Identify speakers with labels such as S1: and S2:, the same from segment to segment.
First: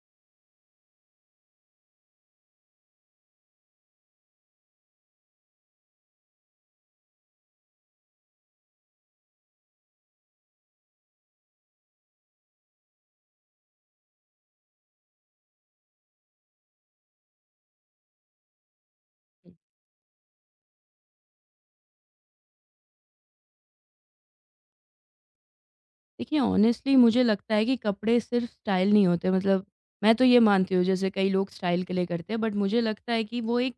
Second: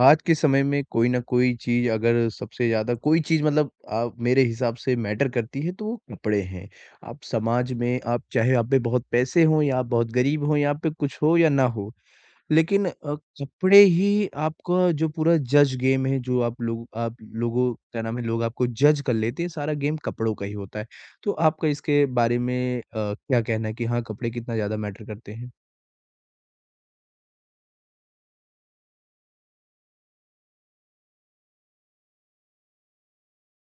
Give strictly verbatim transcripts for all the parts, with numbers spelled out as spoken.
S1: आज के समय में कोई ना कोई चीज़ अगर सबसे ज़्यादा कोई चीज़ मतलब अ, मेरे हिसाब से मैटर करती है तो वो कपड़े हैं। आप समाज में आप चाहे आप पे बहुत पैसे हों या आप बहुत गरीब हों या आप पे कुछ हो या ना हो, लेकिन अ, कपड़े ही आपका जो पूरा जज गेम है जो आप लोग आप लोगों क्या नाम है लोग आपको जज कर लेते हैं, सारा गेम कपड़ों का ही होता है। तो आपका इसके बारे में अ, क्या कहना है कि हाँ, कपड़े कितना ज़्यादा मैटर करते हैं?
S2: देखिए, ऑनेस्टली मुझे लगता है कि कपड़े सिर्फ स्टाइल नहीं होते। मतलब, मैं तो ये मानती हूँ, जैसे कई लोग स्टाइल के लिए करते हैं, बट मुझे लगता है कि वो एक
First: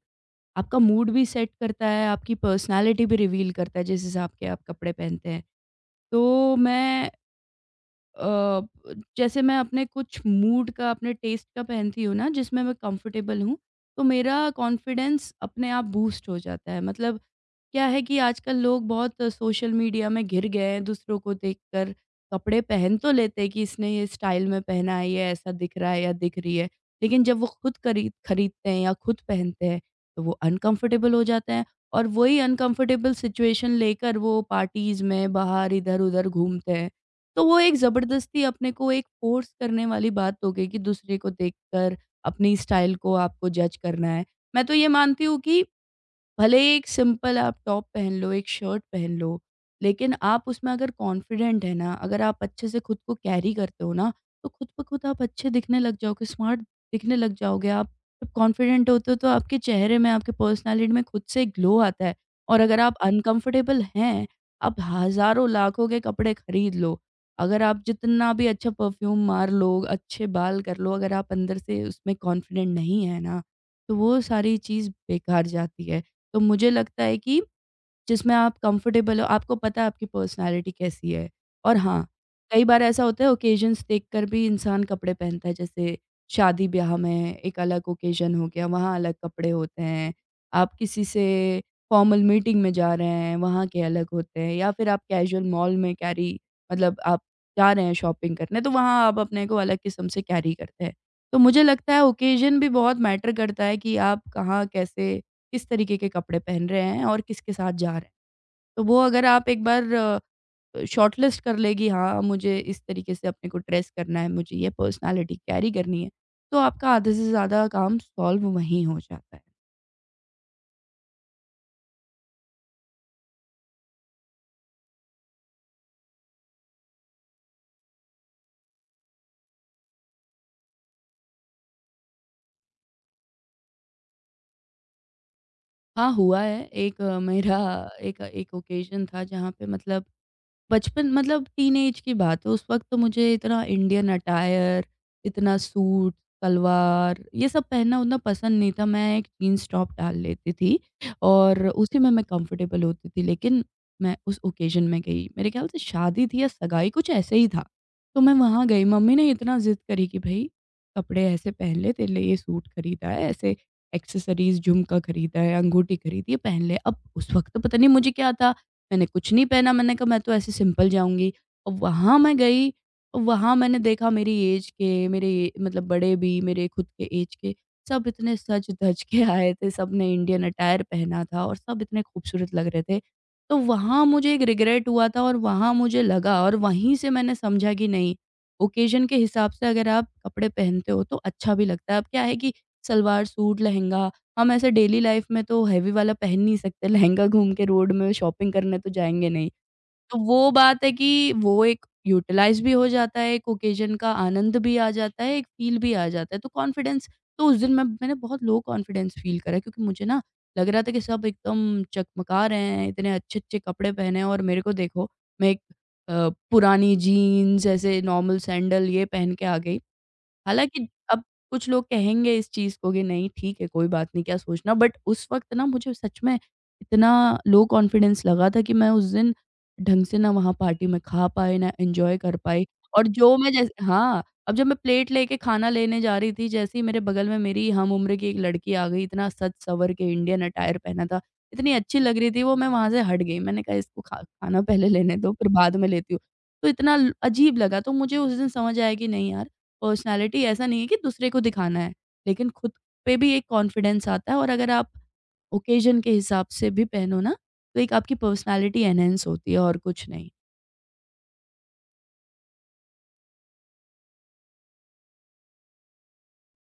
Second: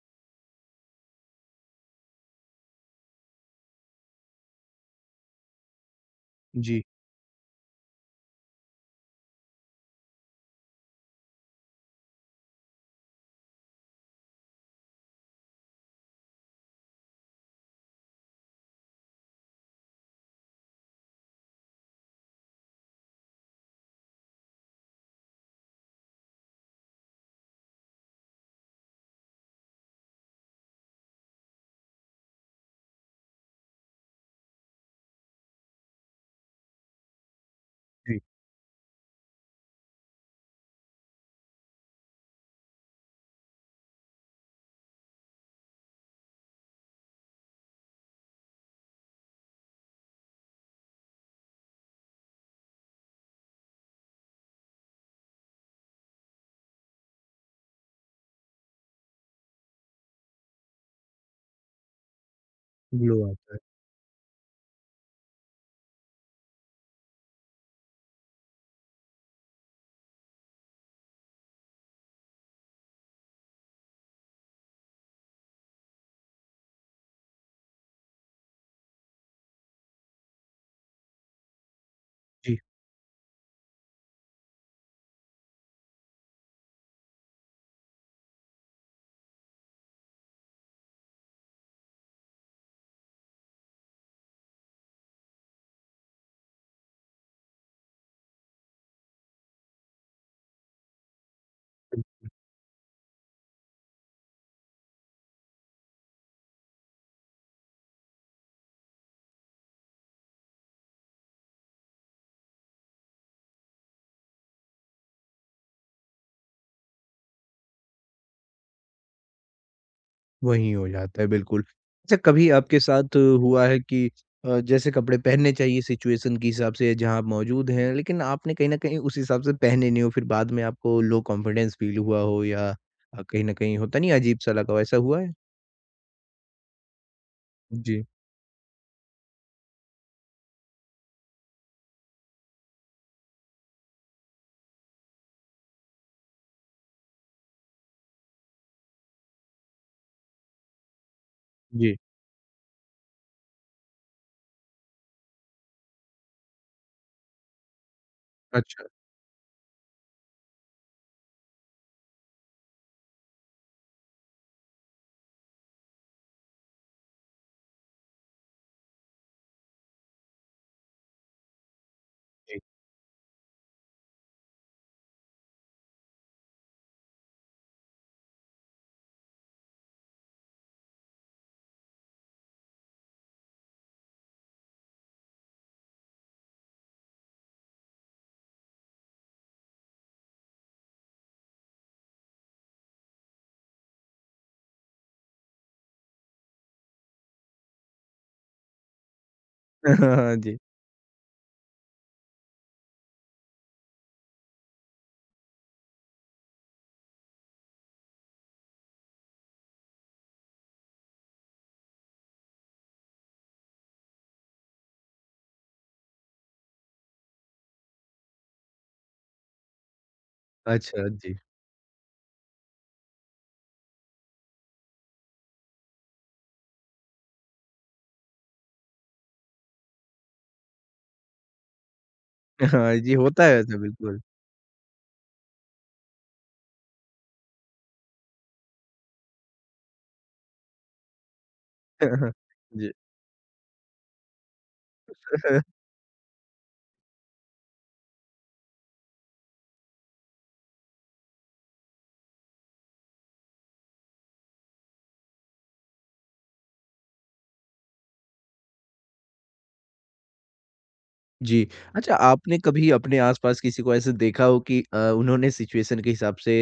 S2: आपका मूड भी सेट करता है, आपकी पर्सनालिटी भी रिवील करता है, जिस हिसाब के आप कपड़े पहनते हैं। तो
S1: जी,
S2: मैं अ, जैसे मैं अपने कुछ मूड का, अपने टेस्ट का पहनती हूँ ना, जिसमें मैं कंफर्टेबल हूँ, तो मेरा कॉन्फिडेंस अपने आप बूस्ट हो जाता है। मतलब क्या है कि आजकल लोग बहुत सोशल मीडिया में घिर गए हैं, दूसरों को देखकर कपड़े पहन तो लेते हैं कि इसने ये स्टाइल में पहना है, ये ऐसा दिख रहा है या दिख रही है। लेकिन जब वो खुद खरीद खरीदते हैं या खुद पहनते हैं, तो वो अनकंफर्टेबल हो जाते हैं। और वही अनकंफर्टेबल सिचुएशन लेकर वो पार्टीज में बाहर इधर उधर घूमते हैं। तो वो एक
S1: जी।
S2: ज़बरदस्ती अपने को एक फोर्स करने वाली बात हो गई कि दूसरे को देखकर अपनी स्टाइल को आपको जज करना है। मैं तो ये मानती हूँ कि भले ही एक सिंपल आप टॉप पहन लो, एक शर्ट पहन लो, लेकिन आप उसमें अगर कॉन्फिडेंट हैं ना, अगर आप अच्छे से खुद को कैरी करते हो ना, तो खुद ब खुद आप अच्छे दिखने लग जाओगे, स्मार्ट दिखने लग जाओगे आप। जब कॉन्फिडेंट होते हो तो आपके चेहरे में, आपके पर्सनैलिटी में खुद से ग्लो आता है। और अगर आप
S1: ग्लो आता है।
S2: अनकंफर्टेबल हैं, आप हज़ारों, लाखों के कपड़े खरीद लो, अगर आप जितना भी अच्छा परफ्यूम मार लो, अच्छे बाल कर लो, अगर आप अंदर से उसमें कॉन्फिडेंट नहीं है ना, तो वो सारी चीज़ बेकार जाती है। तो मुझे लगता है कि जिसमें आप कंफर्टेबल हो, आपको पता है आपकी पर्सनैलिटी कैसी है। और हाँ,
S1: जी।
S2: कई बार ऐसा होता है ओकेजन्स देखकर भी इंसान कपड़े पहनता है। जैसे शादी-ब्याह में एक अलग ओकेजन हो गया, वहाँ अलग कपड़े होते हैं। आप किसी से फॉर्मल मीटिंग में जा रहे हैं, वहाँ के अलग होते हैं। या फिर आप कैजुअल मॉल में कैरी, मतलब आप जा रहे हैं शॉपिंग करने, तो वहाँ आप अपने को अलग किस्म से कैरी करते हैं। तो मुझे लगता है ओकेजन भी बहुत मैटर करता है कि आप कहाँ, कैसे, किस तरीके के कपड़े पहन रहे हैं और किसके साथ जा रहे हैं। तो वो अगर आप एक बार अ, शॉर्टलिस्ट कर लेगी, हाँ, मुझे इस तरीके से अपने को ड्रेस करना है, मुझे ये पर्सनैलिटी कैरी करनी है, तो आपका आधे से ज़्यादा काम सॉल्व वहीं हो जाता है।
S1: वही हो जाता है, बिल्कुल। अच्छा कभी आपके साथ हुआ है कि अ, जैसे कपड़े पहनने चाहिए सिचुएशन के हिसाब से जहाँ आप मौजूद हैं, लेकिन आपने कहीं न कहीं उस हिसाब से पहने नहीं हो, फिर बाद में आपको लो कॉन्फिडेंस फ़ील हुआ हो या अ, कहीं न कहीं होता नहीं है अजीब-सा लगा हो, ऐसा हुआ है?
S2: हाँ, हुआ है। एक अ, मेरा
S1: जी,
S2: एक एक ओकेज़न था जहाँ पे, मतलब बचपन, मतलब टीनएज की बात है। उस वक़्त तो मुझे इतना इंडियन अटायर, इतना सूट, सलवार ये सब पहनना उतना पसंद नहीं था। मैं एक जीन्स टॉप डाल लेती थी और
S1: जी।
S2: उसी में मैं कंफर्टेबल होती थी। लेकिन मैं उस ओकेज़न में गई, मेरे ख़्याल से शादी थी या सगाई कुछ ऐसे ही था। तो मैं वहाँ
S1: अच्छा,
S2: गई, मम्मी ने इतना ज़िद करी कि भई कपड़े ऐसे पहन ले, तेरे लिए ये सूट खरीदा है, ऐसे एक्सेसरीज़ झुमका खरीदा है, अंगूठी खरीदी है, पहन ले। अब उस वक़्त तो पता नहीं मुझे क्या था, मैंने कुछ नहीं पहना, मैंने कहा मैं तो ऐसे सिंपल जाऊँगी। और वहाँ मैं
S1: जी।
S2: गई, और वहाँ मैंने देखा मेरी ऐज के, मेरे ये- मतलब बड़े भी, मेरे खुद के ऐज के, सब इतने सज-धज के आए थे, सबने इंडियन अटायर पहना था और सब इतने खूबसूरत लग रहे थे। तो वहाँ मुझे एक रिग्रेट हुआ था और वहाँ मुझे लगा, और वहीं से मैंने समझा कि नहीं, ओकेज़न के हिसाब से अगर आप कपड़े पहनते हो तो अच्छा भी लगता है। अब क्या है कि सलवार सूट, लहंगा हम ऐसे डेली लाइफ में तो हेवी वाला पहन नहीं सकते, लहंगा घूम के रोड में शॉपिंग करने तो जाएँगे नहीं। तो
S1: हाँ
S2: वो
S1: जी।
S2: बात है कि वो एक यूटिलाइज़ भी हो जाता है, एक ओकेज़न का आनंद भी आ जाता है, एक फ़ील भी आ जाता है। तो कॉन्फिडेंस। तो उस दिन मैं मैंने बहुत लो कॉन्फिडेंस फ़ील करा, क्योंकि मुझे ना लग रहा था कि सब एकदम चकमका रहे हैं, इतने अच्छे-अच्छे कपड़े पहने हैं और मेरे को देखो, मैं एक अ, पुरानी जीन्स, ऐसे नॉर्मल सैंडल ये पहन के आ गई। हालाँकि
S1: अच्छा,
S2: अब
S1: जी।
S2: कुछ लोग कहेंगे इस चीज़ को कि नहीं ठीक है, कोई बात नहीं, क्या सोचना। बट उस वक़्त ना, मुझे सच में इतना लो कॉन्फिडेंस लगा था कि मैं उस दिन ढंग से ना वहाँ पार्टी में खा पाई, ना एन्जॉय कर पाई।
S1: हाँ
S2: और
S1: जी,
S2: जो
S1: होता
S2: मैं
S1: है ऐसा
S2: जैसे,
S1: बिल्कुल।
S2: हाँ, अब जब मैं प्लेट लेके खाना लेने जा रही थी, जैसे ही मेरे बगल में मेरी हम उम्र की एक लड़की आ गई, इतना सज-सवर के इंडियन अटायर पहना था, इतनी अच्छी लग रही थी वो, मैं वहाँ
S1: जी।
S2: से हट गई। मैंने कहा इसको खा खाना पहले लेने दो, फिर बाद में लेती हूँ। तो इतना ल अजीब लगा। तो मुझे उस दिन समझ आया कि नहीं यार, पर्सनैलिटी ऐसा नहीं है कि दूसरे को दिखाना है, लेकिन खुद पे भी एक कॉन्फिडेंस आता है। और अगर आप ओकेजन के हिसाब से भी पहनो ना, तो एक आपकी पर्सनैलिटी एनहांस होती है और कुछ नहीं।
S1: जी। अच्छा आपने कभी अपने आस-पास किसी को ऐसे देखा हो कि अ, उन्होंने सिचुएशन के हिसाब से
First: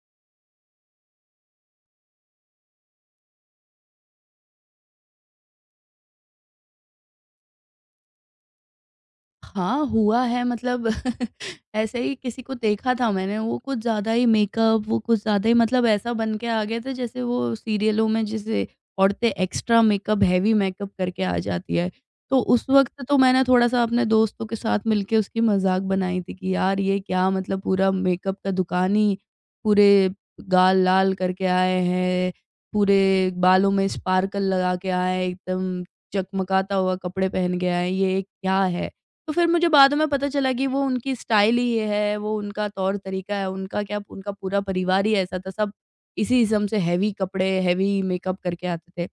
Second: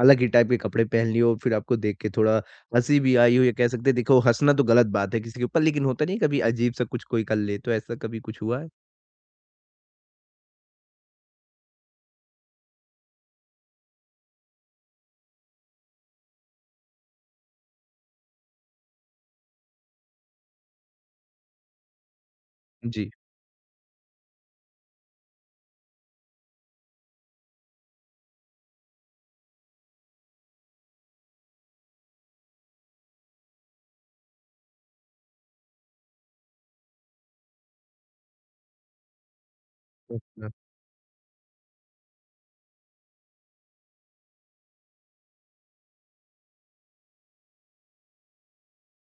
S1: अलग ही टाइप के कपड़े पहन लिए हो और फिर आपको देख के थोड़ा हँसी भी आई हो या कह सकते हैं देखो हँसना तो गलत बात है किसी के ऊपर लेकिन होता नहीं है कभी अजीब-सा कुछ कोई कर ले, तो ऐसा कभी कुछ हुआ है?
S2: हाँ, हुआ है, मतलब ऐसे ही किसी को देखा था मैंने। वो कुछ ज़्यादा ही मेकअप, वो कुछ ज़्यादा ही, मतलब ऐसा बन के आ गए थे जैसे वो सीरियलों में जैसे औरतें एक्स्ट्रा मेकअप, हेवी मेकअप करके आ जाती है। तो उस वक़्त
S1: जी।
S2: तो मैंने थोड़ा-सा अपने दोस्तों के साथ मिलके उसकी मज़ाक बनाई थी कि यार ये क्या, मतलब पूरा मेकअप का दुकान ही पूरे गाल लाल करके आए हैं, पूरे बालों में स्पार्कल लगा के आए हैं, एकदम चकमकाता हुआ कपड़े पहन के आए हैं, ये क्या है? तो फिर मुझे बाद में पता
S1: अच्छा,
S2: चला कि वो उनकी स्टाइल ही ये है, वो उनका तौर-तरीका है, उनका क्या उनका पूरा परिवार ही ऐसा था, सब इसी इज़्म से हेवी कपड़े, हेवी मेकअप करके आते थे।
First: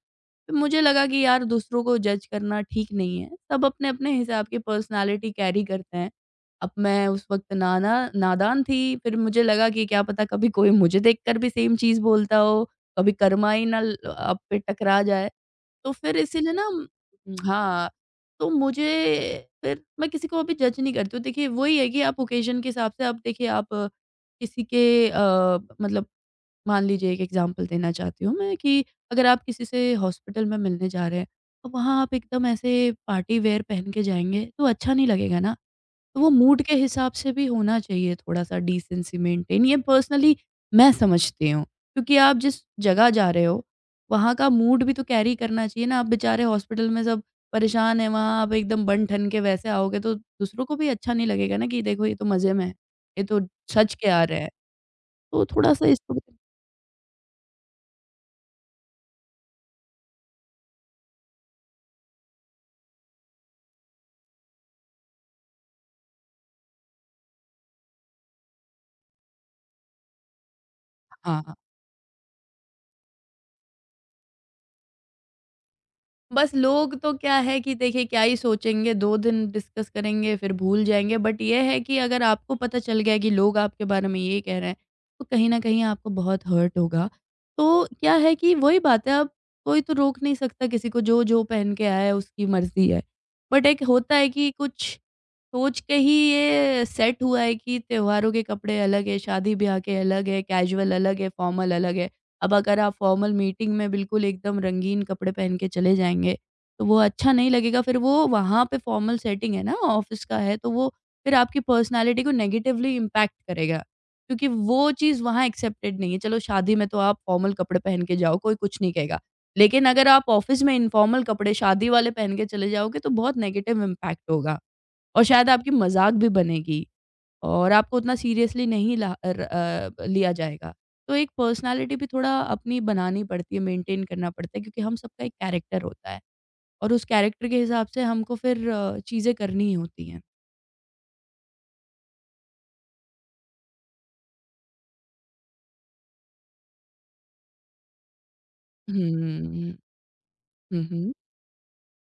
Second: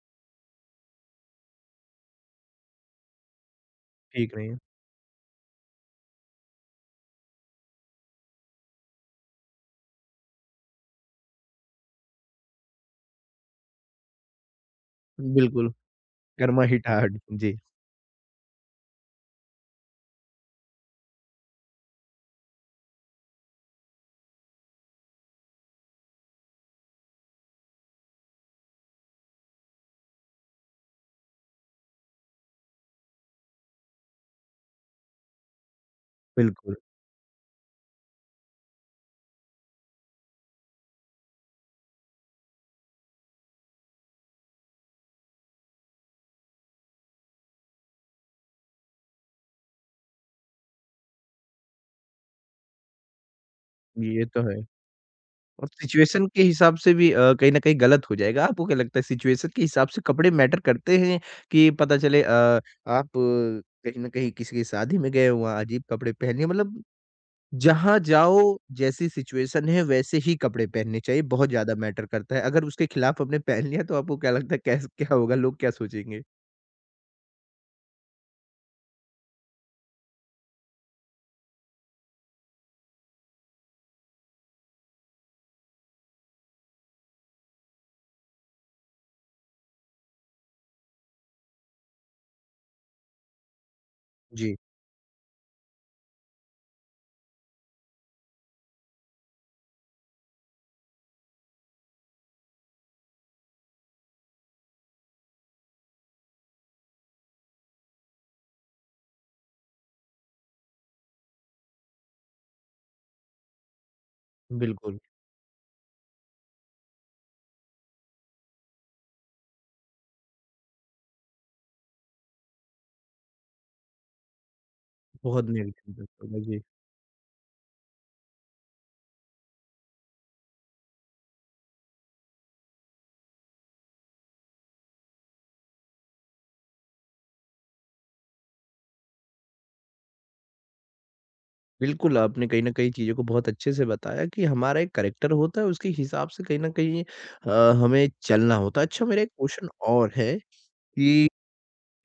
S2: तो मुझे लगा कि यार दूसरों को जज करना ठीक नहीं है, सब अपने-अपने
S1: ठीक
S2: हिसाब
S1: नहीं है।
S2: की पर्सनैलिटी कैरी करते हैं। अब मैं उस वक़्त नाना नादान थी, फिर मुझे लगा कि क्या पता कभी कोई मुझे देखकर भी सेम चीज़ बोलता हो, कभी कर्मा ही ना ल आप पे टकरा जाए।
S1: बिल्कुल,
S2: तो फिर इसीलिए ना,
S1: गर्माहिट आहट। जी,
S2: हाँ, तो मुझे, फिर मैं किसी को अभी जज नहीं करती हूँ। देखिए, वही है कि आप ओकेज़न के हिसाब से, आप देखिए आप अ, किसी के अ, मतलब, मान लीजिए एक एग्ज़ाम्पल देना चाहती हूँ मैं कि अगर आप किसी से हॉस्पिटल में मिलने जा रहे हैं, तो वहाँ आप एकदम ऐसे पार्टी वियर पहन के जाएँगे, तो अच्छा नहीं लगेगा ना। तो वो मूड
S1: बिल्कुल।
S2: के हिसाब से भी होना चाहिए, थोड़ा-सा डिसेंसी मेंटेन, ये पर्सनली मैं समझती हूँ। क्योंकि आप जिस जगह जा रहे हो, वहाँ का मूड भी तो कैरी करना चाहिए ना। आप बेचारे हॉस्पिटल में सब परेशान हैं, वहाँ आप एकदम बन-ठन के वैसे आओगे तो दूसरों को भी अच्छा नहीं लगेगा ना कि देखो ये तो मज़े में है, ये तो सच के आ
S1: ये
S2: रहे
S1: तो
S2: हैं।
S1: है।
S2: तो
S1: और
S2: थोड़ा-सा इसको भी।
S1: सिचुएशन के हिसाब से भी अ, कहीं न कहीं गलत हो जाएगा। आपको क्या लगता है सिचुएशन के हिसाब से कपड़े मैटर करते हैं कि पता चले अ, आप अ, कहीं न कहीं किसी की शादी में गए हो, वहाँ अजीब कपड़े पहने मतलब जहाँ जाओ जैसी सिचुएशन है वैसे ही कपड़े पहनने चाहिए, बहुत
S2: हाँ।
S1: ज़्यादा मैटर करता है। अगर उसके खिलाफ हमने पहन लिया तो आपको क्या लगता है कैस क्या होगा, लोग क्या सोचेंगे?
S2: बस लोग तो क्या है कि देखिए क्या ही सोचेंगे, दो दिन डिस्कस करेंगे फिर भूल जाएँगे। बट ये है कि अगर आपको पता चल गया कि लोग आपके बारे में ये कह रहे हैं, तो कहीं न कहीं आपको बहुत हर्ट होगा। तो क्या है कि वही बात है, अब कोई तो रोक नहीं सकता किसी को, जो-जो पहन के आया है उसकी मर्ज़ी है। बट एक होता है कि
S1: जी,
S2: कुछ सोच के ही ये सेट हुआ है कि त्योहारों के कपड़े अलग है, शादी-ब्याह के अलग है, कैजुअल अलग है, फॉर्मल अलग है। अब अगर आप फॉर्मल मीटिंग में बिल्कुल एकदम रंगीन कपड़े पहन के चले जाएँगे, तो वो अच्छा नहीं लगेगा। फिर वो वहाँ पे फॉर्मल सेटिंग है ना, ऑफ़िस का है, तो वो फिर आपकी पर्सनैलिटी को नेगेटिवली इम्पैक्ट करेगा, क्योंकि वो
S1: बिल्कुल।
S2: चीज़ वहाँ एक्सेप्टेड नहीं है। चलो शादी में तो आप फॉर्मल कपड़े पहन के जाओ, कोई कुछ नहीं कहेगा। लेकिन अगर आप ऑफ़िस में इन्फॉर्मल कपड़े शादी वाले पहन के चले जाओगे, तो बहुत नेगेटिव इम्पैक्ट होगा। और
S1: बहुत
S2: शायद आपकी
S1: नेगेटिव
S2: मज़ाक
S1: इम्पैक्ट
S2: भी
S1: होगा। जी।
S2: बनेगी, और आपको उतना सीरियसली नहीं ला र अ, लिया जाएगा। तो एक पर्सनैलिटी भी थोड़ा अपनी बनानी पड़ती है, मेंटेन करना पड़ता है, क्योंकि हम सबका एक कैरेक्टर होता है और उस कैरेक्टर के हिसाब से हमको फिर अ, चीज़ें करनी ही होती हैं।
S1: बिल्कुल, आपने कहीं न कहीं चीज़ों को बहुत अच्छे से बताया कि हमारा एक करैक्टर होता है, उसके हिसाब से कहीं न कहीं अ, हमें चलना होता है। अच्छा मेरा एक क्वेश्चन
S2: हुँ,
S1: और है
S2: हुँ, हुँ।
S1: कि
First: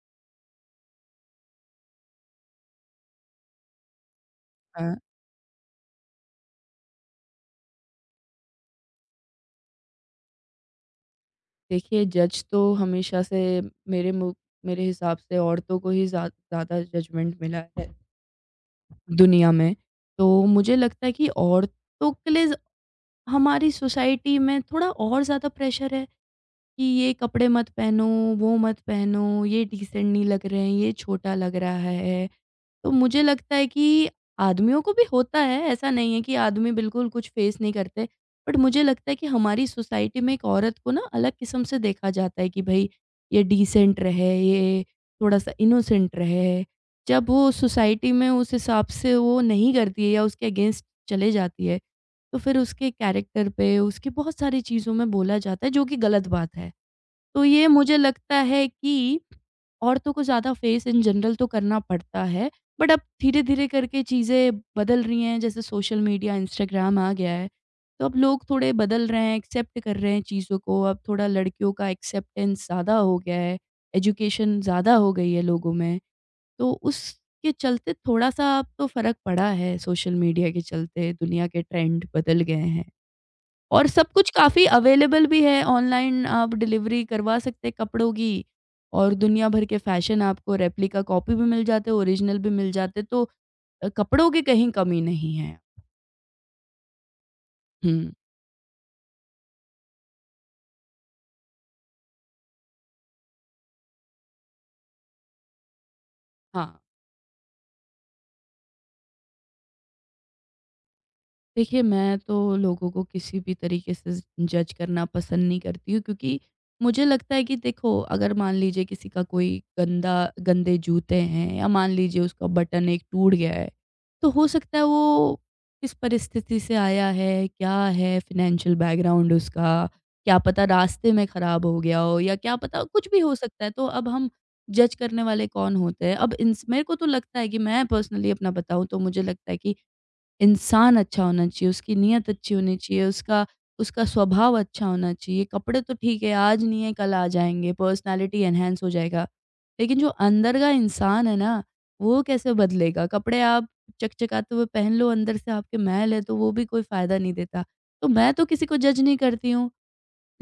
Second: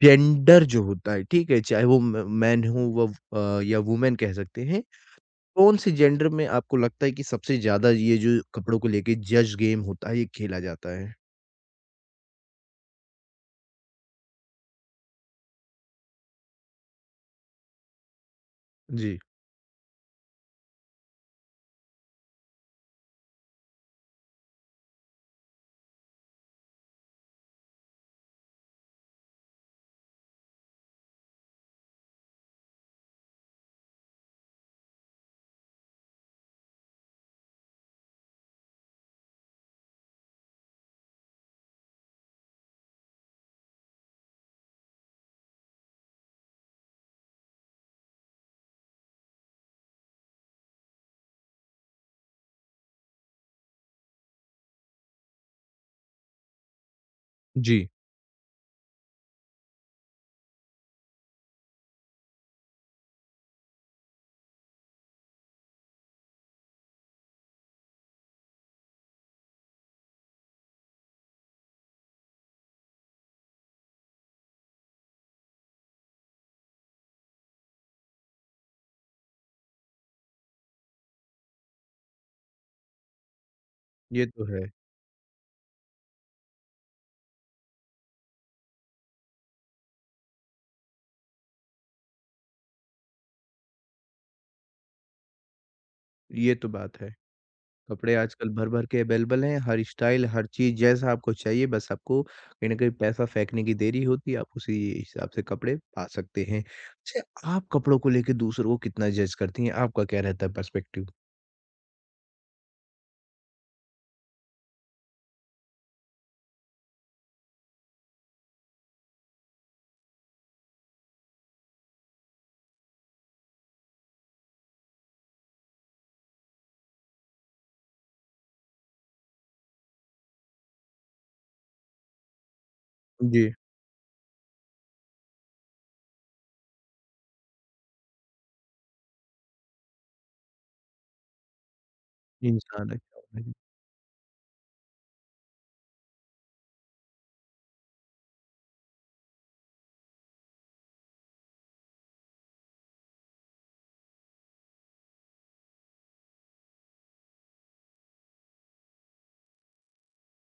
S1: जेंडर जो होता है, ठीक है? चाहे वो म मैन हो व अ, या वुमेन कह सकते हैं,
S2: अ,
S1: कौन-से जेंडर में आपको लगता है कि सबसे ज़्यादा ये जो कपड़ों को लेके जज गेम होता है, ये खेला जाता है?
S2: देखिए जज तो हमेशा से मेरे मु मेरे हिसाब से औरतों को ही ज़्या ज़्यादा जजमेंट मिला है
S1: जी।
S2: दुनिया में। तो मुझे लगता है कि औरतों के लिए हमारी सोसाइटी में थोड़ा और ज़्यादा प्रेशर है कि ये कपड़े मत पहनो, वो मत पहनो, ये डिसेंट नहीं लग रहे हैं, ये छोटा लग रहा है। तो मुझे लगता है कि आदमियों को भी होता है, ऐसा नहीं है कि आदमी बिल्कुल कुछ फ़ेस नहीं करते। बट मुझे लगता है कि हमारी सोसाइटी में एक औरत को ना अलग किस्म से देखा जाता है कि भई ये डिसेंट रहे, ये थोड़ा-सा इनोसेंट रहे। जब वो सोसाइटी में उस हिसाब से वो नहीं करती है या उसके अगेंस्ट चले जाती है, तो फिर उसके कैरेक्टर पे, उसकी बहुत सारी चीज़ों में बोला जाता है जो कि गलत बात है। तो ये
S1: जी।
S2: मुझे लगता है कि औरतों को ज़्यादा फेस इन जनरल तो करना पड़ता है, बट अब धीरे-धीरे करके चीज़ें बदल रही हैं, जैसे सोशल मीडिया, इंस्टाग्राम आ गया है, तो अब लोग थोड़े बदल रहे हैं, एक्सेप्ट कर रहे हैं चीज़ों को। अब थोड़ा लड़कियों का एक्सेप्टेंस ज़्यादा हो गया है, एजुकेशन ज़्यादा हो गई है लोगों में, तो उसके चलते थोड़ा-सा अब तो फ़र्क पड़ा है सोशल मीडिया के चलते, दुनिया के ट्रेंड बदल गए हैं। और सब
S1: ये
S2: कुछ
S1: तो है।
S2: काफ़ी अवेलेबल भी है, ऑनलाइन आप डिलीवरी करवा सकते हैं कपड़ों की और दुनिया भर के फैशन आपको रेप्लिका कॉपी भी मिल जाते हैं, ओरिजिनल भी मिल जाते हैं, तो अ, कपड़ों की कहीं कमी नहीं है।
S1: ये तो बात है।
S2: हुँ,
S1: कपड़े आजकल भर-भर के अवेलेबल हैं, हर स्टाइल, हर चीज़ जैसा आपको चाहिए बस आपको कहीं न कहीं पैसा फेंकने की देरी होती है, आप उसी हिसाब से कपड़े पा सकते हैं।
S2: हाँ।
S1: अच्छा आप कपड़ों को लेके दूसरों को कितना जज करती हैं? आपका क्या रहता है पर्सपेक्टिव?
S2: देखिए, मैं तो लोगों को किसी भी तरीके से ज जज करना पसंद नहीं करती हूँ क्योंकि मुझे लगता है कि देखो अगर मान लीजिए किसी का कोई गंदा गंदे जूते हैं या मान लीजिए उसका बटन एक टूट गया है, तो हो सकता है वो किस परिस्थिति से आया है, क्या है फ़ाइनेंशियल बैकग्राउंड उसका, क्या पता रास्ते में ख़राब हो गया हो या क्या पता कुछ भी हो
S1: जी,
S2: सकता है। तो अब हम जज करने वाले कौन होते हैं? अब इंस मेरे को तो लगता है कि मैं पर्सनली अपना बताऊँ तो मुझे लगता है कि इंसान अच्छा होना चाहिए, उसकी नियत अच्छी होनी
S1: इंसान है
S2: चाहिए,
S1: क्या होना
S2: उसका
S1: है।
S2: उसका स्वभाव अच्छा होना चाहिए। कपड़े तो ठीक है, आज नहीं है कल आ जाएँगे, पर्सनैलिटी एनहांस हो जाएगा। लेकिन जो अंदर का इंसान है ना, वो कैसे बदलेगा? कपड़े आप चकचकाते हुए पहन लो, अंदर से आपके मैल है, तो वो भी कोई फ़ायदा नहीं देता। तो मैं तो किसी को जज नहीं करती हूँ,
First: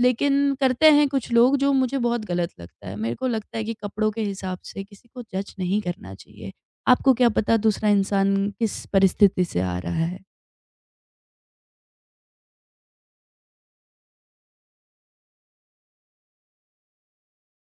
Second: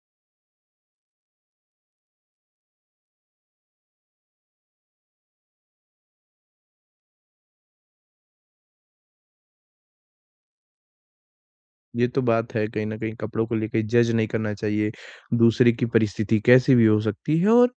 S2: लेकिन करते हैं कुछ लोग जो मुझे बहुत गलत लगता है। मेरे को लगता है कि कपड़ों के हिसाब से किसी को जज नहीं करना चाहिए। आपको क्या पता दूसरा इंसान किस परिस्थिति से आ रहा है।
S1: ये तो बात है कहीं न कहीं कपड़ों को लेके जज नहीं करना चाहिए, दूसरे की परिस्थिति कैसी भी हो सकती है और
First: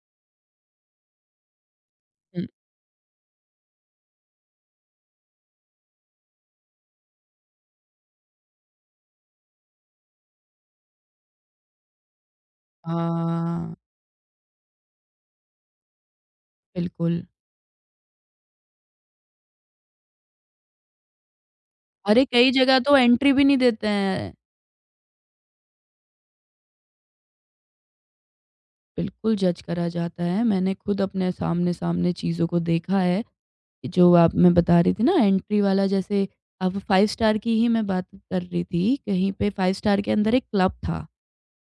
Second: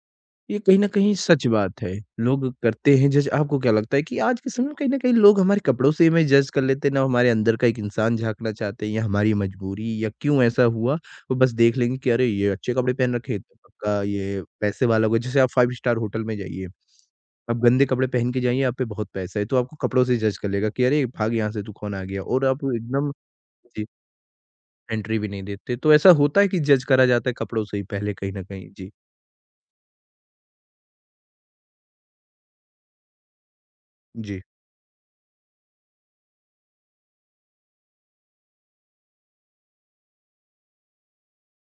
S1: ये कहीं न कहीं सच बात है।
S2: हुँ।
S1: लोग करते हैं जज आपको क्या लगता है कि आज के समय में कहीं न कहीं लोग हमारे कपड़ों से हमें जज कर लेते हैं, ना हमारे अंदर का एक इंसान झाँकना चाहते हैं या हमारी मजबूरी या क्यों ऐसा हुआ? वो बस देख लेंगे कि अरे! ये अच्छे कपड़े पहन रखे हैं, तो
S2: हाँ,
S1: पक्का ये पैसे वाला होगा। जैसे आप फ़ाइव स्टार होटल में जाइए,
S2: बिल्कुल।
S1: आप गंदे कपड़े पहन के जाइए, आप पे बहुत पैसा है, तो आपको कपड़ों से जज कर लेगा कि अरे! भाग यहाँ से तू कौन आ गया?
S2: अरे,
S1: और
S2: कई
S1: आप
S2: जगह तो
S1: एकदम
S2: एंट्री भी नहीं
S1: जी,
S2: देते हैं।
S1: एंट्री भी नहीं देते। तो ऐसा होता है कि जज करा जाता है कपड़ों से ही पहले कहीं न कहीं? जी।
S2: बिल्कुल जज करा जाता है। मैंने खुद अपने सामने-सामने चीज़ों को देखा है कि जो आप
S1: जी।
S2: मैं बता रही थी ना एंट्री वाला जैसे अब फ़ाइव स्टार की ही मैं बात कर रही थी। कहीं पे फ़ाइव स्टार के अंदर एक क्लब था।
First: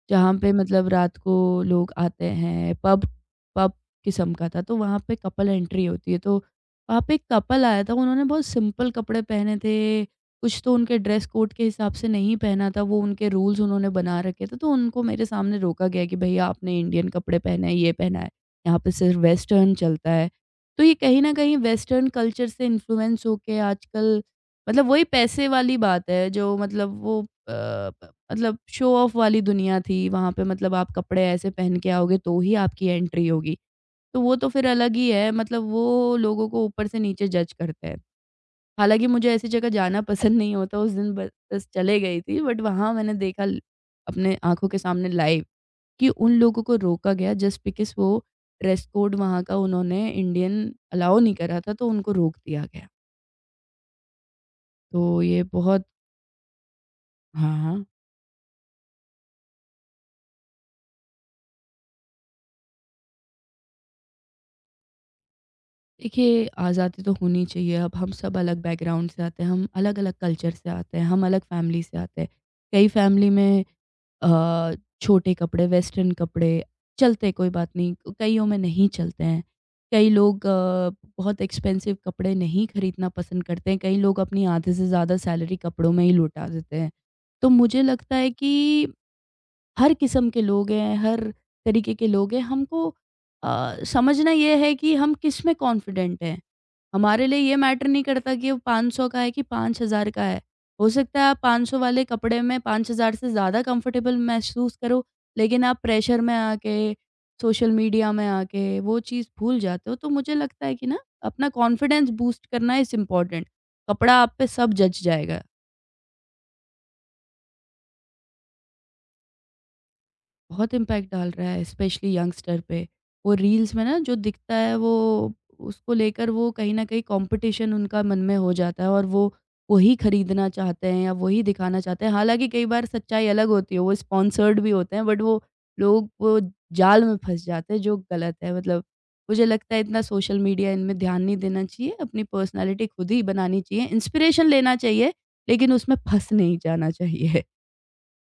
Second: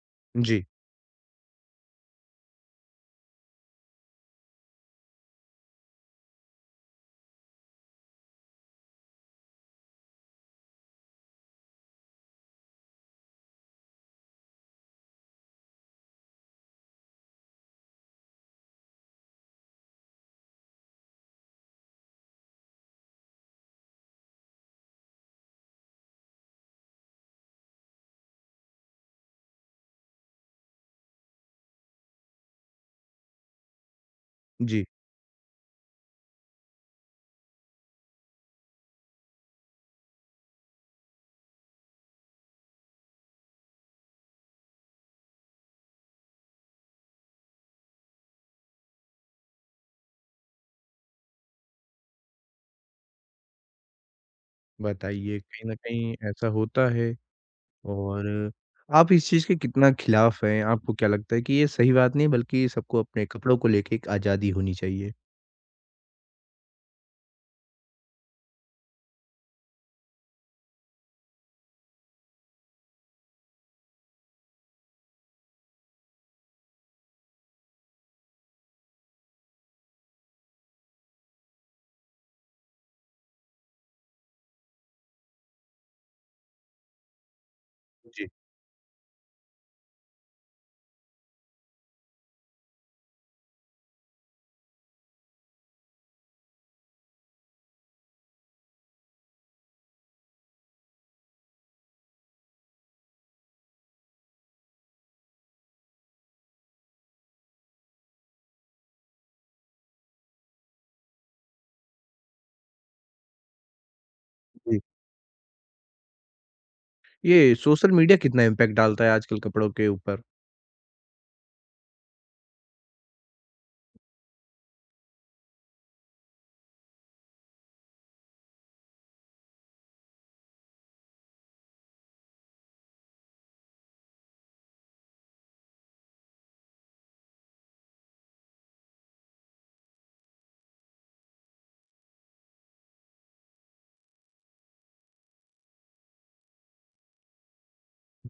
S2: जहाँ पे
S1: जी।
S2: मतलब रात को लोग आते हैं, पब पब किस्म का था, तो वहाँ पे कपल एंट्री होती है, तो वहाँ पे एक कपल आया था, उन्होंने बहुत सिंपल कपड़े पहने थे, कुछ तो उनके ड्रेस कोड के हिसाब से नहीं पहना था, वो उनके रूल्स उन्होंने बना रखे थे, तो उनको मेरे सामने रोका गया कि भैया आपने इंडियन कपड़े पहने हैं, ये पहना है, यहाँ पे सिर्फ़ वेस्टर्न चलता है। तो ये कहीं न कहीं वेस्टर्न कल्चर से इन्फ्लुएंस होके आजकल मतलब वही पैसे वाली बात है जो मतलब वो अ, प मतलब शो ऑफ वाली दुनिया थी, वहाँ पे मतलब आप कपड़े ऐसे पहन के आओगे तो ही आपकी एंट्री होगी। तो वो तो फिर
S1: जी।
S2: अलग ही है मतलब वो लोगों को ऊपर से नीचे जज करते हैं। हालाँकि मुझे ऐसी जगह जाना पसंद नहीं होता, उस दिन ब बस चले गई थी बट वहाँ मैंने देखा ल अपने आँखों के सामने लाइव कि उन लोगों को रोका गया जस्ट बिकॉज़ वो ड्रेस कोड वहाँ का उन्होंने इंडियन अलाउ नहीं करा था, तो उनको रोक दिया गया। तो
S1: बताइए,
S2: ये
S1: कहीं न
S2: बहुत।
S1: कहीं ऐसा होता है
S2: हाँ, हाँ।
S1: और आप इस चीज़ के कितना खिलाफ़ हैं? आपको क्या लगता है कि ये सही बात नहीं है बल्कि सबको अपने कपड़ों को लेके एक आज़ादी होनी चाहिए?
S2: देखिए, आज़ादी तो होनी चाहिए। अब हम सब अलग बैकग्राउंड से आते हैं, हम अलग-अलग कल्चर से आते हैं, हम अलग फैमिली से आते हैं। कई फैमिली में अ, छोटे कपड़े, वेस्टर्न कपड़े चलते, कोई बात नहीं, कइयों में नहीं चलते हैं। कई लोग अ, बहुत एक्सपेंसिव कपड़े नहीं खरीदना पसंद करते हैं, कई लोग अपनी आधे से ज़्यादा सैलरी कपड़ों में ही लुटा देते हैं। तो मुझे लगता
S1: जी,
S2: है कि हर किस्म के लोग हैं, हर तरीके के लोग हैं। हमको अ, समझना ये है कि हम किस में कॉन्फिडेंट हैं। हमारे लिए ये मैटर नहीं करता कि वो पाँच सौ का है कि पाँच हज़ार का है। हो सकता है आप पाँच सौ वाले कपड़े में पाँच हज़ार से ज़्यादा कंफर्टेबल महसूस करो, लेकिन आप प्रेशर में आके, सोशल मीडिया में आके वो चीज़ भूल जाते हो। तो मुझे लगता है कि ना अपना कॉन्फिडेंस बूस्ट करना इज़ इम्पोर्टेंट। कपड़ा आप पे सब
S1: जी।
S2: जच जाएगा।
S1: ये सोशल मीडिया कितना इम्पैक्ट डालता है आजकल कपड़ों के ऊपर?
S2: बहुत इम्पैक्ट डाल रहा है स्पेशली यंगस्टर पे। वो रील्स में ना जो दिखता है वो उसको लेकर वो कहीं न कहीं कॉम्पिटिशन उनका मन में हो जाता है और वो वही खरीदना चाहते हैं या वही दिखाना चाहते हैं। हालाँकि कई बार सच्चाई अलग होती है, वो स्पॉन्सर्ड भी होते हैं बट वो लोग वो जाल में फँस जाते हैं जो गलत है। मतलब मुझे लगता है इतना सोशल मीडिया इनमें ध्यान नहीं देना चाहिए, अपनी पर्सनैलिटी खुद ही बनानी चाहिए, इंस्पिरेशन लेना चाहिए लेकिन उसमें फँस नहीं जाना चाहिए।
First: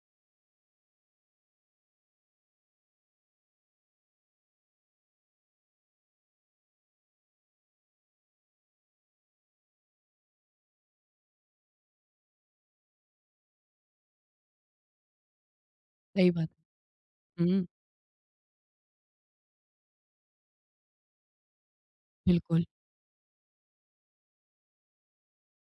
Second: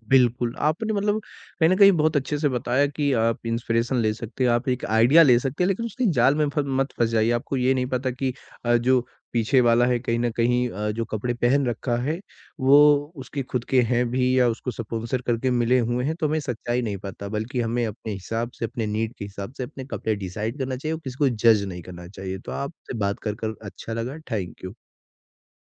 S1: बिल्कुल, आपने मतलब कहीं न कहीं बहुत अच्छे से बताया कि आप इंस्पिरेशन ले सकते हैं, आप एक आइडिया ले सकते हैं, लेकिन उसकी जाल में फ मत फँस जाइए। आपको ये नहीं पता कि अ, जो पीछे वाला है कहीं न कहीं अ, जो कपड़े पहन रखा है, वो उसके खुद के हैं भी या उसको स्पॉन्सर करके मिले हुए हैं, तो
S2: सही
S1: हमें
S2: बात।
S1: सच्चाई नहीं पता। बल्कि
S2: हुँ,
S1: हमें अपने हिसाब से, अपने नीड के हिसाब से अपने कपड़े डिसाइड करना चाहिए और किसी को जज नहीं करना चाहिए। तो
S2: बिल्कुल।
S1: आपसे बात कर, कर अच्छा लगा। Thank you.